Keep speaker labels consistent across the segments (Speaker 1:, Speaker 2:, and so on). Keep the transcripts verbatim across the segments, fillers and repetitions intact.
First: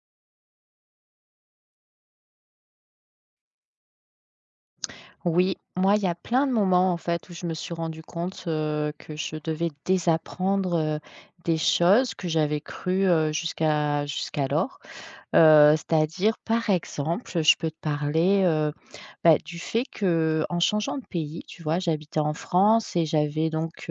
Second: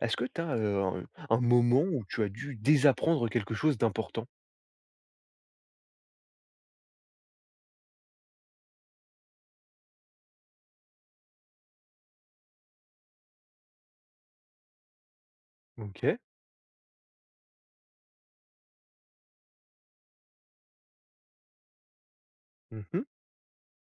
Speaker 1: Est-ce que tu as un un moment où tu as dû désapprendre quelque chose d'important?
Speaker 2: Oui, moi, il y a plein de moments en fait où je me suis rendu compte, heu, que je devais désapprendre, heu, des choses que j'avais cru, heu, jusqu'à jusqu'alors. Heu,
Speaker 1: OK.
Speaker 2: c'est-à-dire par exemple, je peux te parler, heu, bah, du fait que en changeant de pays, tu vois? J'habitais en France
Speaker 1: Mmh.
Speaker 2: et j'avais donc,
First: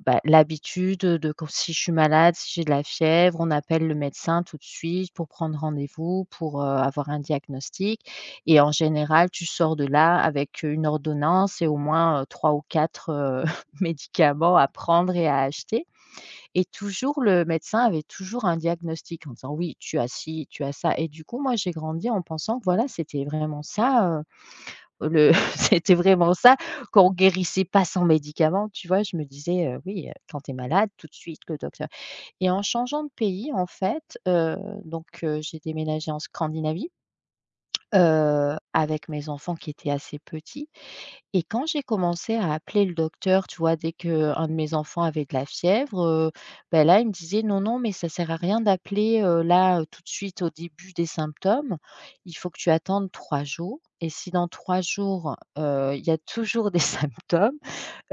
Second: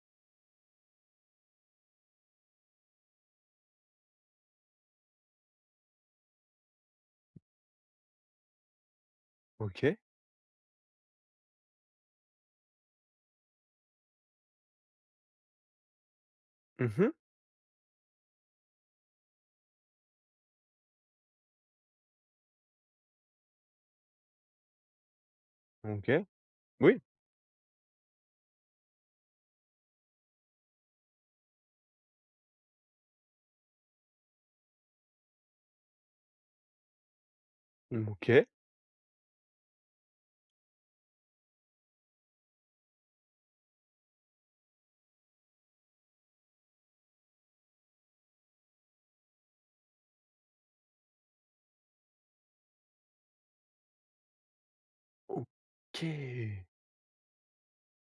Speaker 2: bah, l'habitude, de quand si je suis malade, si j'ai de la fièvre, on appelle le médecin tout de suite pour prendre rendez-vous, pour, heu, avoir un diagnostic et en général, tu sors de
Speaker 1: OK.
Speaker 2: là avec, une ordonnance et au moins, heu, trois ou quatre heu, médicaments à prendre et à acheter et
Speaker 1: Mmh.
Speaker 2: toujours le médecin avait toujours un diagnostic en disant: «Oui, tu as ci, tu as ça» et du coup, moi, j'ai grandi en pensant que, voilà, c'était vraiment ça, le c'était
Speaker 1: OK.
Speaker 2: vraiment ça,
Speaker 1: Oui.
Speaker 2: qu'on guérissait pas sans médicaments, tu vois? Je me disais, heu: «Oui, heu, quand tu es malade, tout de suite le docteur» et en changeant de pays, en fait, heu, donc heu, j'ai déménagé en Scandinavie,
Speaker 1: Mmh, OK.
Speaker 2: heu, avec mes enfants qui étaient assez petits et quand j'ai commencé à appeler le docteur, tu vois, dès qu'un de mes enfants avait de la fièvre, heu, bah, là, il me disait: «Non, non, mais ça sert à rien d'appeler, heu, là, heu, tout de suite au début des symptômes. Il faut que tu attendes trois jours et si dans trois jours, heu, il y a
Speaker 1: OK.
Speaker 2: toujours des symptômes,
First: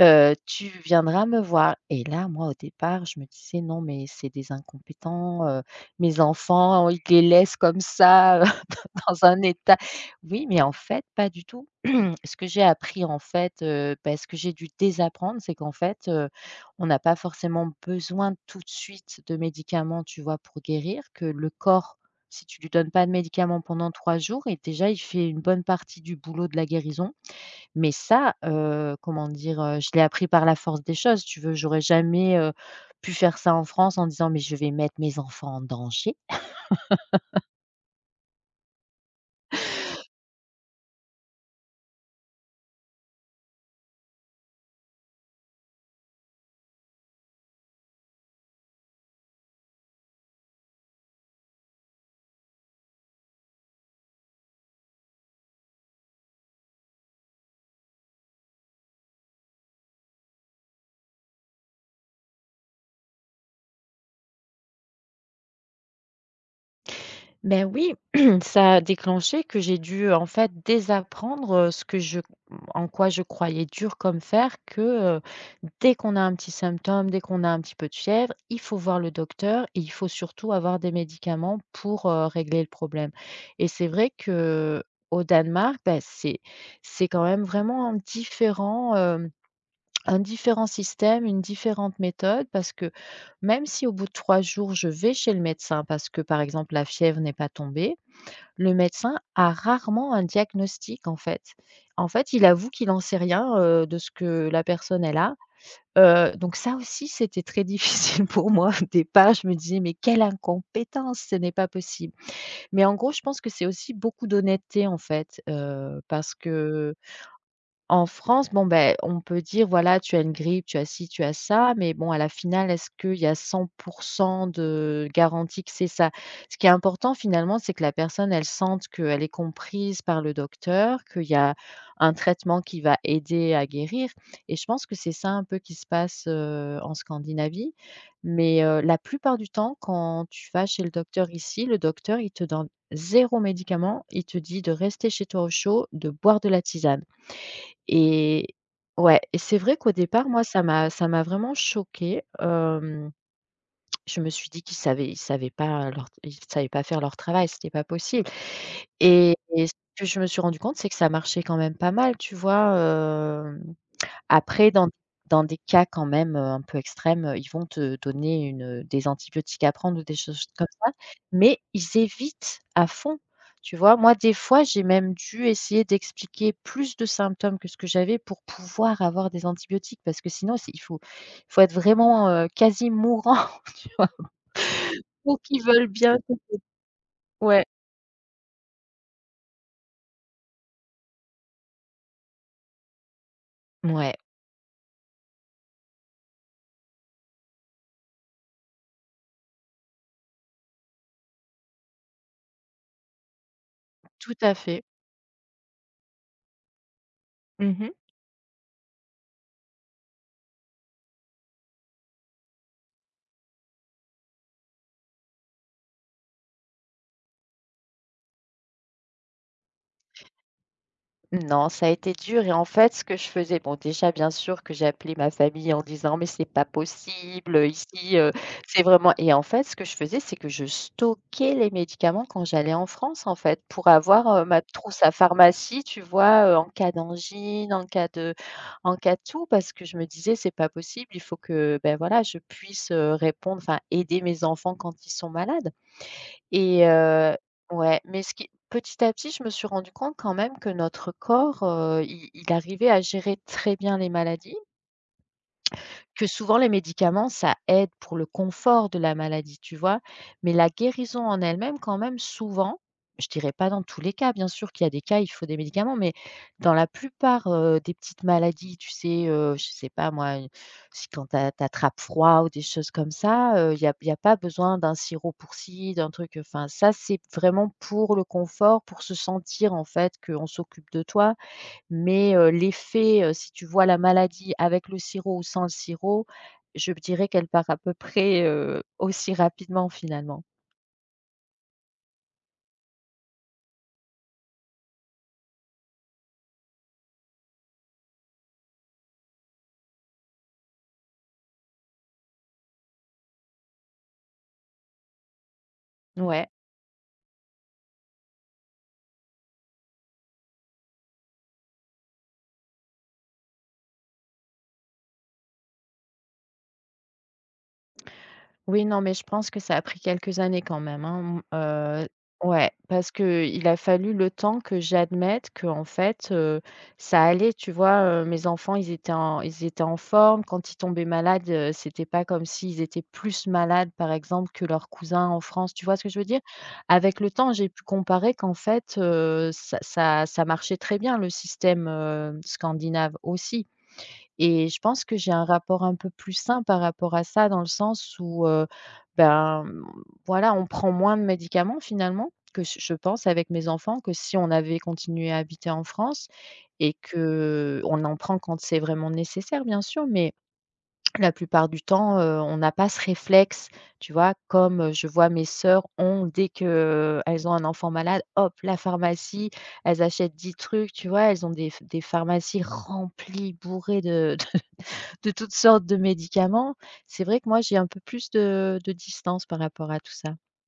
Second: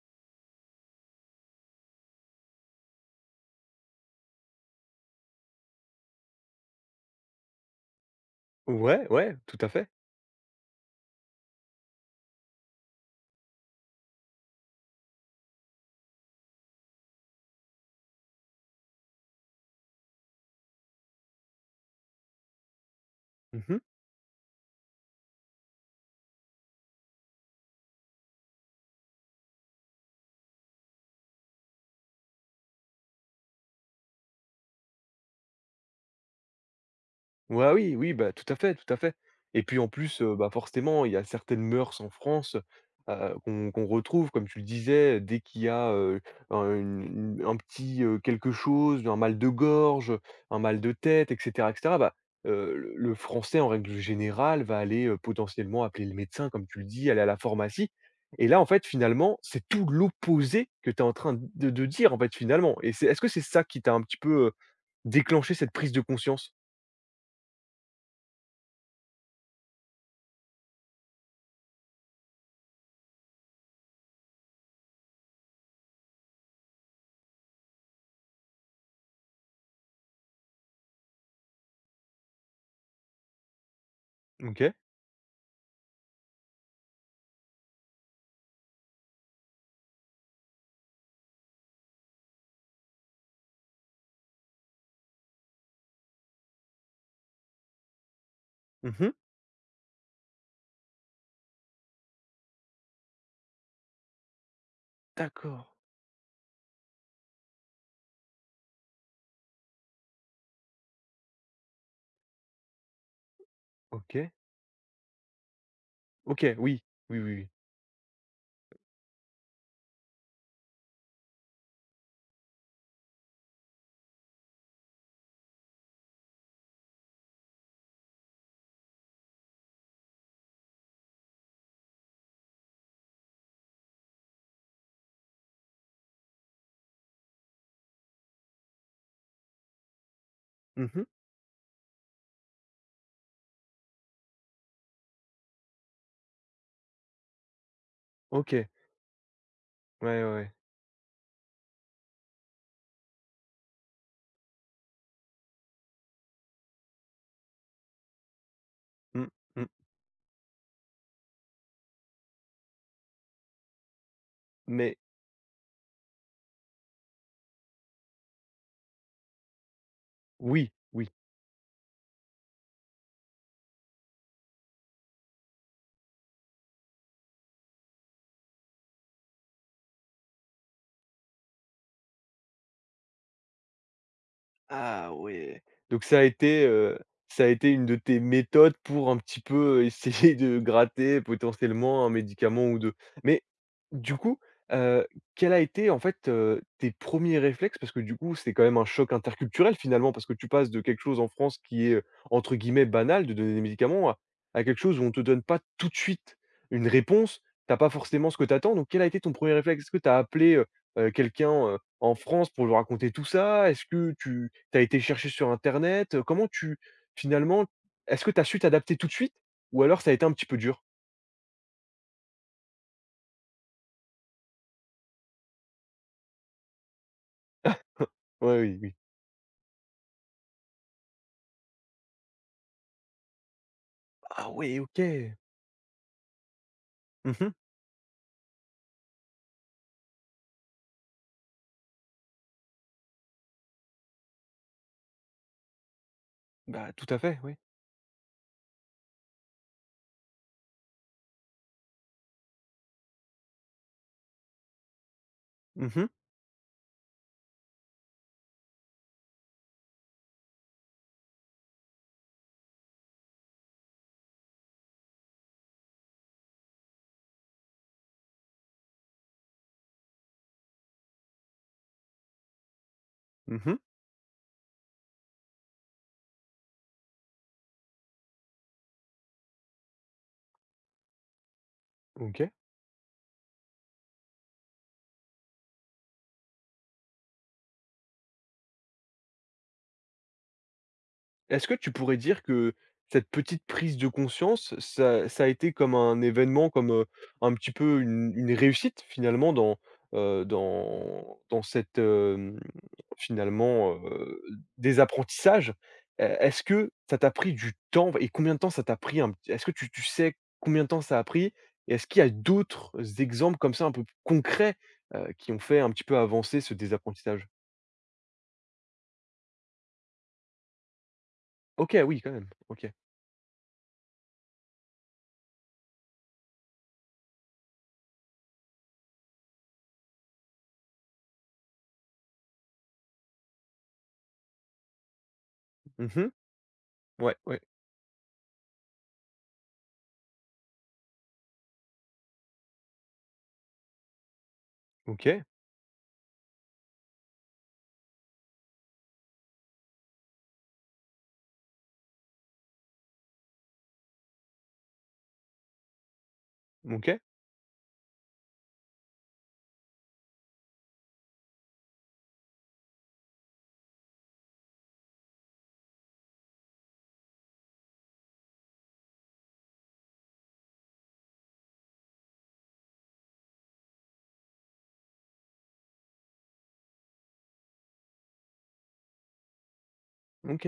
Speaker 2: heu, tu viendras me voir» et là, moi, au départ, je me disais: «Non, mais c'est des incompétents, heu, mes enfants, ils les laissent comme ça,
Speaker 1: Ouais,
Speaker 2: dans
Speaker 1: ouais,
Speaker 2: un
Speaker 1: tout à
Speaker 2: état.
Speaker 1: fait.
Speaker 2: Oui, mais en fait, pas du tout.» Ce que j'ai appris en fait, heu, bah, ce que j'ai dû désapprendre, c'est qu'en fait, heu, on n'a pas forcément besoin tout de suite de médicaments, tu vois, pour guérir, que le corps, si tu lui donnes pas de médicaments
Speaker 1: Mmh.
Speaker 2: pendant trois jours et déjà il fait une bonne partie du boulot de la guérison. Mais ça, heu, comment dire? Heu, je l'ai appris par la force des choses, si tu veux. J'aurais jamais, heu, pu faire ça en France en disant: «Mais je vais mettre mes enfants en danger».
Speaker 1: Ouais, oui, oui, bah, tout à fait, tout à fait. Et puis en plus, heu, bah, forcément, il y a certaines mœurs en France, heu, qu'on qu'on retrouve, comme tu le disais, dès qu'il y a, heu, un une un petit, heu, quelque chose, un mal de gorge, un mal de tête et cetera et cetera, bah, heu, le le français, en règle générale, va aller, heu, potentiellement appeler le médecin, comme tu le dis, aller à la pharmacie et là, en fait, finalement, c'est tout l'opposé que tu es en train de de dire, en fait, finalement et c'est est-ce que c'est ça qui t'a un petit peu, heu, déclenché cette prise de conscience?
Speaker 2: Ben oui, ça a déclenché que j'ai dû, en fait, désapprendre, heu, ce que je en quoi je croyais dur comme fer que, heu, dès qu'on a un petit symptôme, dès qu'on a un petit peu de fièvre, il faut voir le docteur et il faut surtout avoir des médicaments pour, heu, régler le problème et c'est vrai
Speaker 1: OK.
Speaker 2: que au Danemark, bah, c'est c'est quand même vraiment différent, un différent système, une différente méthode parce que même si au bout de trois jours, je vais chez le médecin parce que, par exemple, la fièvre n'est pas tombée, le
Speaker 1: Mmh.
Speaker 2: médecin a rarement un diagnostic, en fait. En fait, il avoue qu'il en sait rien, heu, de ce que la personne elle a,
Speaker 1: D'accord,
Speaker 2: heu, donc ça aussi, c'était très difficile pour moi. Au départ, je me disais: «Mais quelle incompétence, ce n'est pas possible». Mais en gros, je pense que c'est aussi beaucoup
Speaker 1: OK.
Speaker 2: d'honnêteté, en fait, heu, parce
Speaker 1: OK, oui,
Speaker 2: que
Speaker 1: oui, oui, oui.
Speaker 2: en France, bon, ben, on peut dire, voilà, tu as une grippe, tu as ci, tu as ça, mais bon, à la finale, est-ce qu'il y a cent de garantie que c'est ça? Ce qui est important finalement, c'est que la personne, elle sente qu'elle est comprise par le docteur, qu'il y a un traitement qui va aider à guérir et je pense que c'est ça un peu qui se passe, heu, en Scandinavie. Mais, heu, la plupart du temps, quand tu vas chez le
Speaker 1: Mmh.
Speaker 2: docteur ici, le docteur, il te donne zéro médicament, il te dit de rester chez toi au chaud, de boire de la tisane. Et
Speaker 1: OK. Ouais,
Speaker 2: ouais et c'est vrai qu'au
Speaker 1: ouais,
Speaker 2: départ, moi,
Speaker 1: ouais.
Speaker 2: ça m'a ça m'a vraiment choquée, hem, je me suis dit qu'ils savaient ils savaient pas leur ils savaient pas faire leur travail, c'était pas possible
Speaker 1: Mmh,
Speaker 2: et et
Speaker 1: mmh.
Speaker 2: ce que je me suis rendu compte, c'est que ça marchait quand même pas mal, tu vois? Hem après, dans
Speaker 1: Mais
Speaker 2: dans des cas quand même, heu, un peu extrêmes, heu, ils vont te donner une, des antibiotiques à prendre ou des choses comme
Speaker 1: oui,
Speaker 2: ça,
Speaker 1: oui.
Speaker 2: mais ils évitent à fond, tu vois? Moi, des fois, j'ai même dû essayer d'expliquer plus de symptômes que ce que j'avais pour pouvoir avoir des antibiotiques parce que sinon c'est il faut il faut être vraiment, heu, quasi mourant
Speaker 1: Ah
Speaker 2: pour
Speaker 1: ouais.
Speaker 2: qu'ils veulent
Speaker 1: Donc
Speaker 2: bien.
Speaker 1: ça a été, heu, ça a
Speaker 2: Ouais,
Speaker 1: été une de tes méthodes pour un petit peu, essayer de gratter potentiellement un médicament ou deux. Mais
Speaker 2: ouais,
Speaker 1: du coup, heu, quel a été en fait, heu, tes premiers réflexes? Parce que du coup, c'est quand même un choc interculturel finalement, parce que tu passes de quelque chose en France qui est, heu, entre guillemets «banal» de donner des médicaments à
Speaker 2: tout à
Speaker 1: à quelque
Speaker 2: fait.
Speaker 1: chose où on te donne pas tout de suite une réponse. T'as pas
Speaker 2: Mmh.
Speaker 1: forcément ce que t'attends. donc quel a été ton premier réflexe? Est-ce que t'as appelé, heu heu, quelqu'un, heu, en France pour lui raconter tout ça? Est-ce que tu tu as été chercher sur internet, heu, comment tu finalement, est-ce que tu as su t'adapter tout de suite ou alors ça a été un petit peu dur?
Speaker 2: Non, ça a été dur et en fait, ce que je faisais bon, déjà, bien sûr que j'appelais ma famille en disant: «Mais c'est pas possible, heu, ici, heu,
Speaker 1: Ouais, oui,
Speaker 2: c'est
Speaker 1: oui.
Speaker 2: vraiment» et en fait, ce que je faisais, c'est que je stockais les médicaments quand j'allais en France, en fait, pour avoir, heu,
Speaker 1: Ah
Speaker 2: ma
Speaker 1: oui, OK.
Speaker 2: trousse à pharmacie, tu vois, heu, en cas
Speaker 1: Mmh.
Speaker 2: d'angine, en cas de en cas de tout, parce que je me disais: «C'est pas possible, il faut que, ben voilà, je puisse, heu, répondre, enfin, aider mes enfants quand ils sont malades». Et
Speaker 1: Bah, tout à
Speaker 2: heu
Speaker 1: fait, oui.
Speaker 2: ouais, mais ce qui petit à petit, je me suis rendu compte quand même que notre corps, heu, il il arrivait à gérer très bien les maladies
Speaker 1: Mmh mh.
Speaker 2: que souvent les médicaments, ça aide pour le confort de la maladie, tu vois? Mais la guérison en elle-même, quand même, souvent, je dirais pas dans tous les cas, bien sûr qu'il y a des cas, il faut des médicaments, mais dans la plupart, heu, des petites maladies, tu sais, heu, je sais pas moi, heu, si quand tu attrapes froid ou des choses comme ça,
Speaker 1: Mmh.
Speaker 2: il y a y a pas besoin d'un sirop pour ci, d'un truc, enfin, ça, c'est vraiment pour le confort, pour se sentir, en fait, qu'on s'occupe de toi. Mais heu,
Speaker 1: OK.
Speaker 2: l'effet, heu, si tu vois la maladie avec le sirop ou sans le sirop, je dirais qu'elle part à peu près, heu, aussi rapidement finalement.
Speaker 1: Est-ce que tu pourrais dire que cette petite prise de conscience, ça ça a été comme un événement, comme, heu, un petit peu une une réussite finalement dans, heu, dans dans cette, hem, finalement, heu, des apprentissages? E
Speaker 2: Ouais.
Speaker 1: est-ce que ça t'a pris du temps et combien de temps ça t'a pris, un p est-ce que tu tu sais combien de temps ça a pris? Et est-ce qu'il y a d'autres exemples comme ça un peu plus concrets, heu, qui ont fait un petit peu avancer ce désapprentissage?
Speaker 2: Oui, non, mais je pense que ça a pris quelques années quand même, hein,
Speaker 1: OK,
Speaker 2: m
Speaker 1: oui quand même.
Speaker 2: ouais,
Speaker 1: OK.
Speaker 2: parce que il a fallu le temps que j'admette que en fait, heu, ça allait, tu vois? Heu, mes enfants, ils étaient en ils étaient en forme. Quand ils tombaient malades, heu, c'était pas comme s'ils étaient plus malades, par exemple, que leurs cousins en France, tu vois ce que je veux
Speaker 1: Mmh.
Speaker 2: dire? Avec le
Speaker 1: Ouais,
Speaker 2: temps,
Speaker 1: ouais.
Speaker 2: j'ai pu comparer qu'en fait, heu, ça ça ça marchait très bien le système, heu, scandinave aussi. Et je pense que j'ai
Speaker 1: OK,
Speaker 2: un rapport un peu plus sain par rapport à ça, dans le sens où, heu, ben, mmh, voilà, on prend moins de médicaments finalement que je je pense avec mes enfants que si on avait continué à habiter en France et
Speaker 1: OK.
Speaker 2: que on en prend quand c'est vraiment nécessaire bien sûr, mais la plupart du temps, heu, on n'a pas ce réflexe, tu vois? Comme, heu, je vois mes sœurs ont dès que elles ont un enfant malade, hop, la pharmacie, elles achètent dix trucs, tu vois? Elles ont des des pharmacies remplies, bourrées de de toutes sortes de médicaments. C'est vrai que moi, j'ai un peu plus de de distance par rapport à tout ça.
Speaker 1: OK.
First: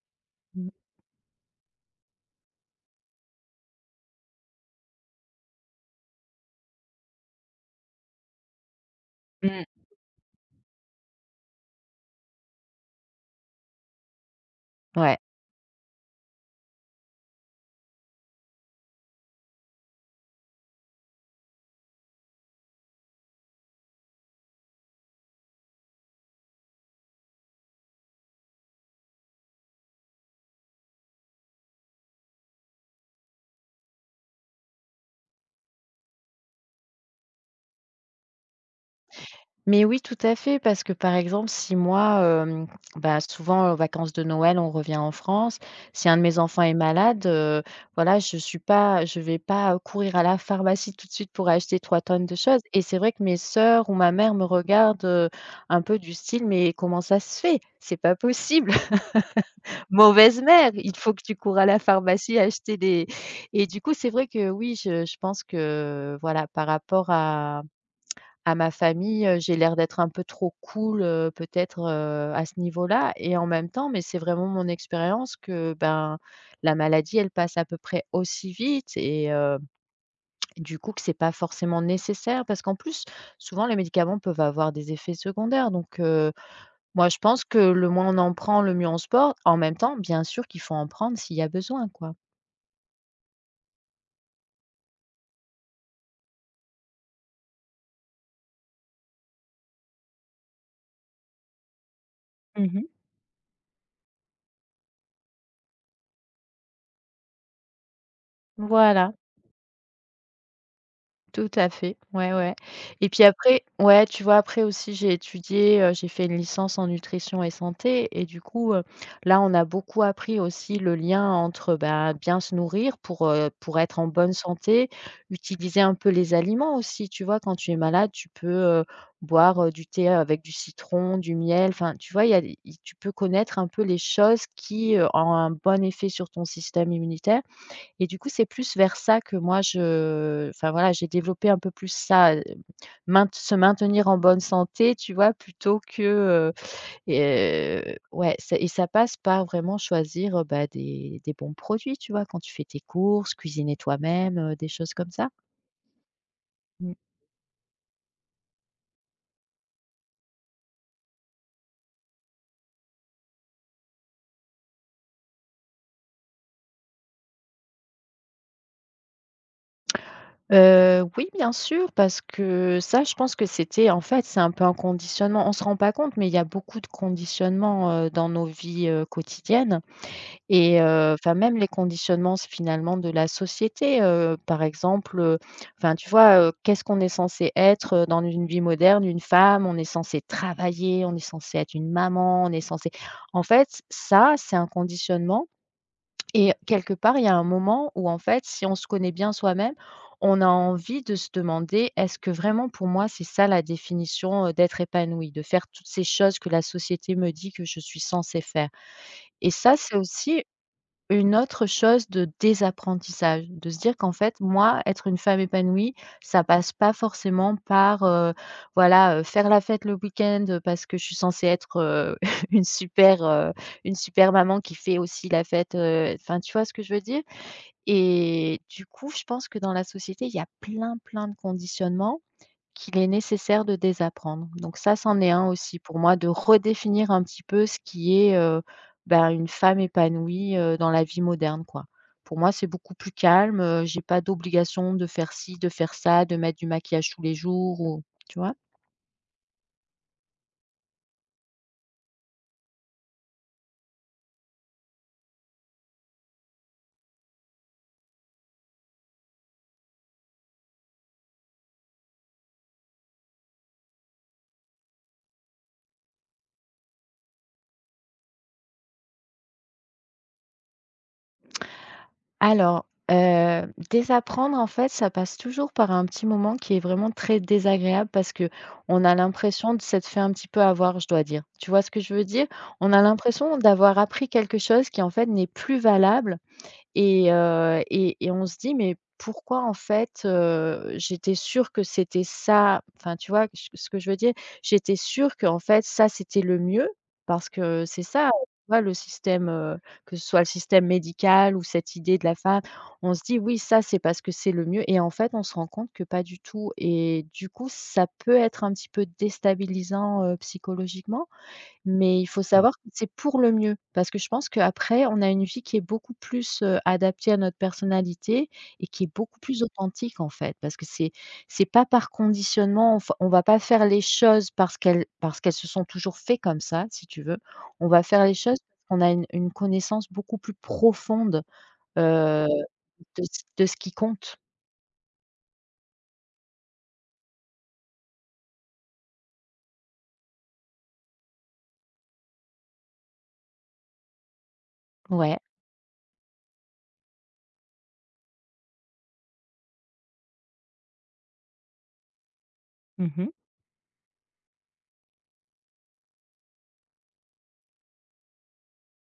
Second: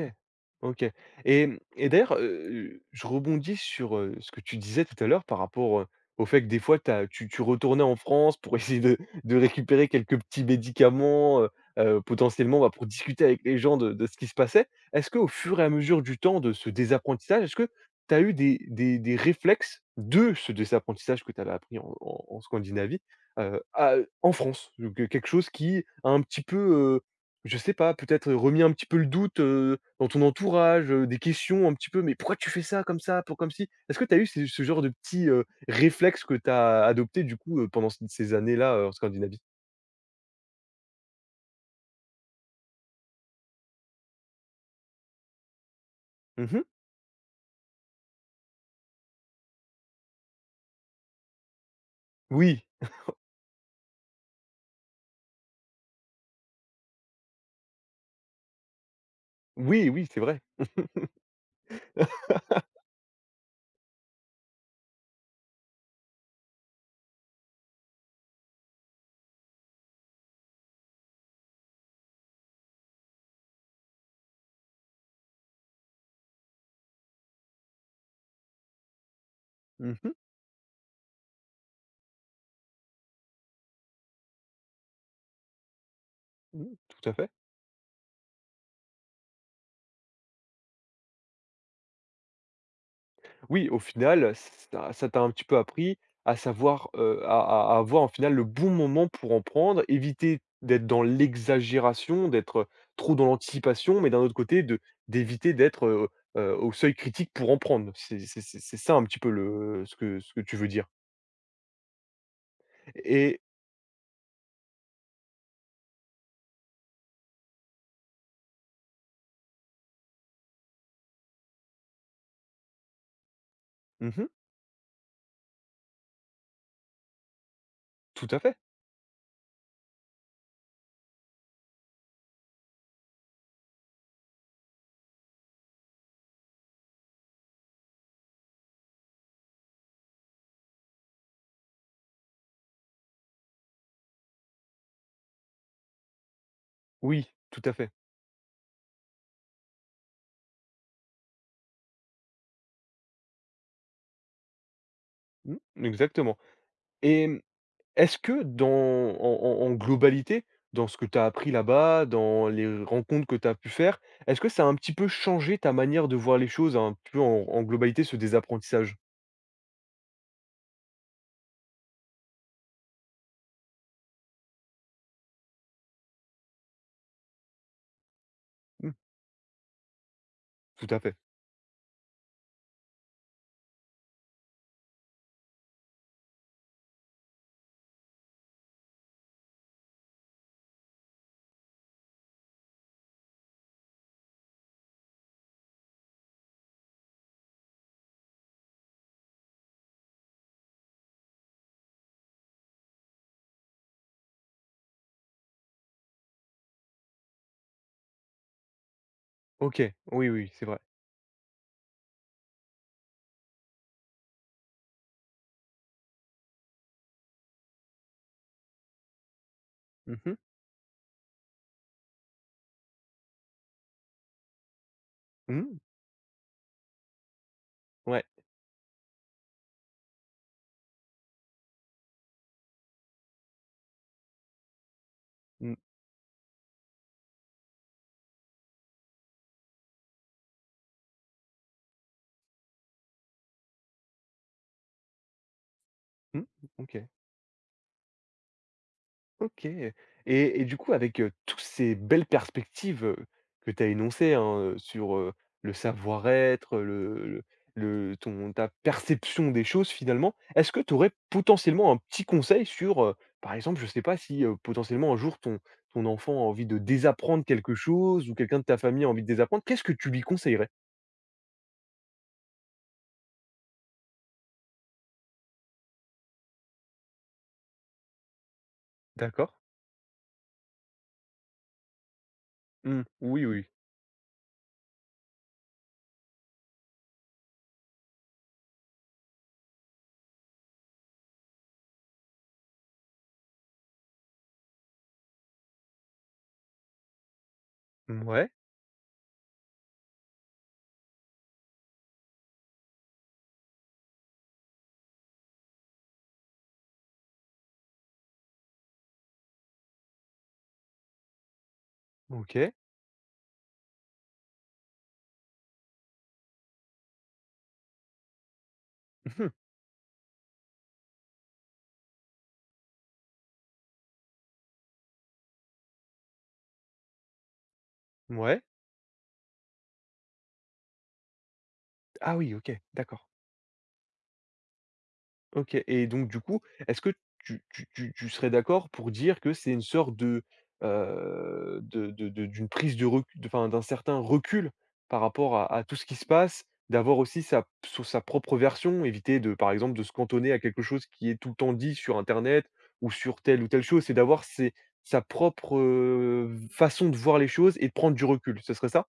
Speaker 2: Mmh.
Speaker 1: OK. Et mmh et d'ailleurs, heu, je rebondis sur, heu, ce que tu disais tout à l'heure par rapport, heu, au fait que des fois t'as, tu tu retournais en France pour essayer de de
Speaker 2: Mmh.
Speaker 1: récupérer quelques petits médicaments, heu heu, potentiellement, bah, pour discuter avec les gens de de ce qui se passait. Est-ce
Speaker 2: Ouais.
Speaker 1: qu'au fur et à mesure du temps de ce désapprentissage, est-ce que tu as eu des des des réflexes de ce désapprentissage que tu avais appris en en en Scandinavie, heu, à en France? Donc, heu, quelque chose qui a un petit peu, je sais pas, peut-être remis un petit peu le doute, heu, dans ton entourage, heu, des questions un petit peu: «Mais pourquoi tu fais ça comme ça? Pour comme si?» est-ce que tu as eu ce ce genre de petits, heu, réflexes que tu as adoptés du coup, heu, pendant ces ces années-là, heu, en Scandinavie?
Speaker 2: Mais oui, tout à fait, parce que, par exemple, si moi, hem, bah, souvent aux vacances de Noël, on revient en France. Si un de mes enfants
Speaker 1: Mmh.
Speaker 2: est malade, heu, voilà, je suis pas je vais pas courir à la pharmacie tout de suite pour acheter trois tonnes de choses
Speaker 1: Oui,
Speaker 2: et c'est vrai que mes sœurs ou ma mère me regardent, heu, un peu du style: «Mais comment ça se fait? C'est pas possible!»
Speaker 1: oui, oui, c'est
Speaker 2: Mauvaise
Speaker 1: vrai.
Speaker 2: mère, il faut que tu cours à la pharmacie acheter des et du coup, c'est vrai que oui, je je pense que voilà, par rapport à à ma famille, heu, j'ai l'air d'être un peu trop cool, heu, peut-être, heu, à ce niveau-là et en même temps, mais c'est vraiment mon expérience que, ben, la maladie, elle passe à peu près aussi vite et heu,
Speaker 1: Mmh mh.
Speaker 2: du coup, que c'est pas forcément nécessaire parce qu'en plus, souvent les médicaments peuvent avoir des effets secondaires donc heu
Speaker 1: Mmh,
Speaker 2: moi,
Speaker 1: tout à
Speaker 2: je
Speaker 1: fait.
Speaker 2: pense que le moins on en prend, le mieux on se porte. En même temps, bien sûr qu'il faut en prendre s'il y a besoin, quoi.
Speaker 1: Oui, au final, ça ça t'a un petit peu appris à savoir, heu, à à à avoir en final le bon moment pour en prendre, éviter d'être dans l'exagération, d'être
Speaker 2: Mmh.
Speaker 1: trop dans l'anticipation, mais d'un autre côté de d'éviter d'être, heu heu, au seuil critique pour en prendre. C'est c'est c'est c'est ça un
Speaker 2: Voilà.
Speaker 1: petit peu le ce que ce que tu veux dire
Speaker 2: Tout à fait, ouais, ouais et puis
Speaker 1: et
Speaker 2: après ouais, tu vois, après aussi j'ai étudié, heu, j'ai fait une licence en nutrition et santé et du coup, heu, là, on a beaucoup appris aussi le lien entre, bah, bien se nourrir pour, heu, pour être en
Speaker 1: mmh
Speaker 2: bonne santé, utiliser un peu les aliments aussi, tu vois? Quand tu es malade, tu
Speaker 1: tout à
Speaker 2: peux,
Speaker 1: fait.
Speaker 2: heu, boire, heu, du thé avec du citron, du miel, enfin, tu vois, il y a des tu peux connaître un peu les choses qui, heu, ont un bon effet sur ton système immunitaire. Et du coup, c'est plus vers ça que moi je enfin voilà, j'ai développé un peu plus ça, heu, maint se maintenir en bonne santé, tu vois? Plutôt que, heu
Speaker 1: Oui, tout à
Speaker 2: heu,
Speaker 1: fait.
Speaker 2: ouais, ça et ça passe par vraiment choisir, heu, bah, des des bons produits, tu vois? Quand tu fais tes courses, cuisiner toi-même, heu, des choses comme ça.
Speaker 1: Mmh, exactement
Speaker 2: Mmh.
Speaker 1: et est-ce que dans en en en globalité, dans ce que tu as appris là-bas, dans les rencontres que tu as pu faire, est-ce que ça a un petit peu changé ta manière de voir les choses, un peu en en globalité, ce désapprentissage?
Speaker 2: Heu, oui, bien sûr, parce que ça, je pense que c'était en fait, c'est un peu un conditionnement. On se rend pas compte, mais il y a beaucoup de conditionnements, heu, dans nos vies,
Speaker 1: Mmh,
Speaker 2: heu, quotidiennes. Et
Speaker 1: tout à
Speaker 2: heu,
Speaker 1: fait.
Speaker 2: enfin même les conditionnements s finalement de la société, heu, par exemple, heu, enfin tu vois, heu, qu'est-ce qu'on est censé être, heu, dans une vie moderne? Une femme, on est censé travailler, on est censé être une maman, on est censé en fait, ça, c'est un conditionnement et quelque part, il y a un moment où en fait, si on se connaît bien soi-même, on a envie de se demander: «Est-ce que vraiment pour moi, c'est ça la définition, heu, d'être épanoui, de faire toutes ces choses que la société me dit que je suis censée faire?» Et ça,
Speaker 1: OK.
Speaker 2: c'est
Speaker 1: Oui,
Speaker 2: aussi
Speaker 1: oui, c'est vrai.
Speaker 2: une autre chose de désapprentissage, de se dire qu'en fait, moi, être une femme épanouie, ça passe pas forcément par, heu, voilà, heu, faire la fête le
Speaker 1: Mmh mh.
Speaker 2: week-end, heu, parce que je suis censée être, heu, une super, heu, une super maman qui fait aussi la fête,
Speaker 1: Mmh.
Speaker 2: heu, enfin, tu vois ce que je veux dire?
Speaker 1: Ouais.
Speaker 2: Et du coup, je pense que dans la société, il y a plein, plein de conditionnements qu'il est nécessaire de désapprendre. Donc ça, c'en est un
Speaker 1: Mmh.
Speaker 2: aussi pour moi, de redéfinir un petit peu ce qui est, heu, bah, une femme épanouie, heu, dans la vie moderne, quoi. Pour moi, c'est beaucoup plus calme, heu, j'ai pas d'obligation de faire ci, de faire ça, de
Speaker 1: Mmh.
Speaker 2: mettre du
Speaker 1: OK.
Speaker 2: maquillage tous les jours ou tu vois?
Speaker 1: OK, et et du coup, avec, heu, tous ces belles perspectives, heu, que tu as énoncées, hein, heu, sur, heu, le savoir-être, le le le- ton ta perception des choses finalement, est-ce que tu aurais potentiellement un petit conseil sur, heu, par exemple, je ne sais pas si, heu, potentiellement un jour ton ton enfant a envie de désapprendre quelque chose ou quelqu'un de ta famille a envie de désapprendre, qu'est-ce que tu lui conseillerais?
Speaker 2: Alors, heu, désapprendre en fait, ça passe toujours par un petit moment qui est vraiment très désagréable parce que on a
Speaker 1: D'accord.
Speaker 2: l'impression de s'être fait un petit peu avoir, je dois dire. Tu vois ce que je veux dire? On a
Speaker 1: Mmh, oui,
Speaker 2: l'impression
Speaker 1: oui.
Speaker 2: d'avoir appris quelque chose qui en fait n'est plus valable et heu et et on se dit: «Mais pourquoi en fait, heu, j'étais sûre que c'était ça?» Enfin tu vois ch ce que je veux dire? J'étais sûre que en fait ça c'était le mieux parce que c'est ça,
Speaker 1: Ouais.
Speaker 2: tu vois le système, heu, que ce soit le système médical ou cette idée de la femme, on se dit: «Oui ça c'est parce que c'est le mieux» et en fait on se rend compte que pas du tout et du coup ça peut être un petit peu déstabilisant, heu, psychologiquement. Mais il faut Mmh.
Speaker 1: OK.
Speaker 2: savoir que c'est pour le mieux, parce que je pense qu'après, on a une vie qui est beaucoup plus, heu, adaptée à notre personnalité et qui est beaucoup
Speaker 1: Mmh mh.
Speaker 2: plus authentique, en fait. Parce que c'est c'est pas par conditionnement, enfin, on va pas faire les choses parce qu'elles parce qu'elles se sont toujours fait comme ça, si tu veux. On va faire les choses parce qu'on a une une connaissance beaucoup plus profonde,
Speaker 1: Ah
Speaker 2: heu,
Speaker 1: oui, OK,
Speaker 2: de
Speaker 1: d'accord.
Speaker 2: ce de ce qui compte.
Speaker 1: OK et donc du coup, est-ce que tu tu tu tu serais d'accord pour dire que c'est une sorte de, heu, de de de d'une prise de recul, enfin, d'un certain recul par
Speaker 2: Ouais.
Speaker 1: rapport à à tout ce qui se passe, d'avoir aussi sa so sa propre version, éviter de par exemple de se cantonner à quelque chose qui est tout le temps dit sur internet ou
Speaker 2: Mmh.
Speaker 1: sur telle ou telle chose, c'est d'avoir ses sa propre, heu, façon de voir les choses et de prendre du recul, ce serait ça?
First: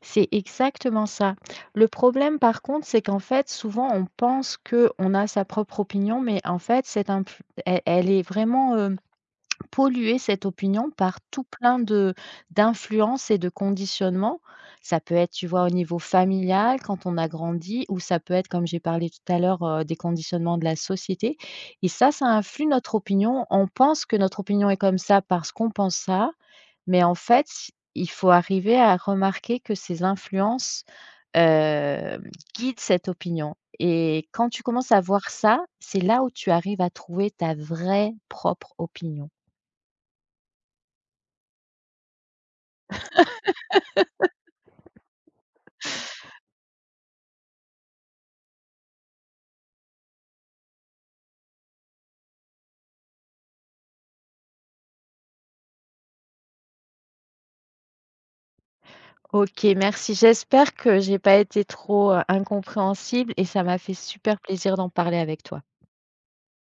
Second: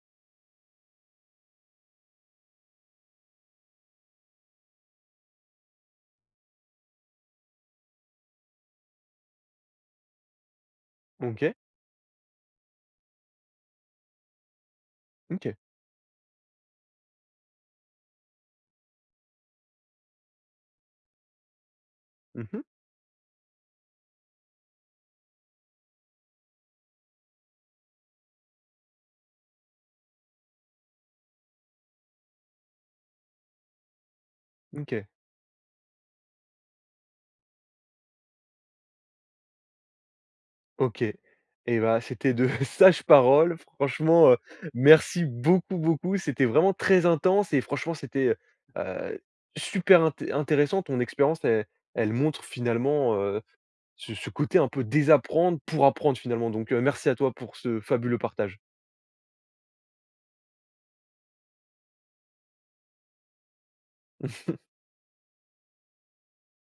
Speaker 2: C'est exactement ça. Le problème, par contre, c'est qu'en fait, souvent, on pense qu'on a sa propre opinion, mais en fait, cette influ- elle, elle est vraiment euh, polluée, cette opinion, par tout
Speaker 1: OK,
Speaker 2: plein de d'influences et de conditionnements. Ça peut être, tu
Speaker 1: OK.
Speaker 2: vois, au niveau familial, quand on a grandi, ou ça peut être, comme j'ai parlé tout à l'heure, euh, des conditionnements de la société. Et ça, ça
Speaker 1: Mmh.
Speaker 2: influe notre opinion. On pense que notre opinion est comme ça parce qu'on pense ça. Mais en fait, il faut arriver à remarquer que ces influences, heu, guident cette opinion et quand tu commences à
Speaker 1: OK.
Speaker 2: voir ça, c'est là où tu arrives à trouver ta vraie propre opinion.
Speaker 1: OK et bah, c'était de sages paroles. Franchement, heu, merci beaucoup, beaucoup. C'était vraiment très intense et franchement, c'était, heu super inté intéressant. Ton expérience, elle elle montre finalement, heu, ce ce côté un peu désapprendre pour apprendre finalement. Donc, heu, merci à toi pour ce fabuleux partage.
Speaker 2: OK, merci. J'espère que j'ai pas été trop, heu, incompréhensible et ça m'a fait super plaisir d'en parler avec toi.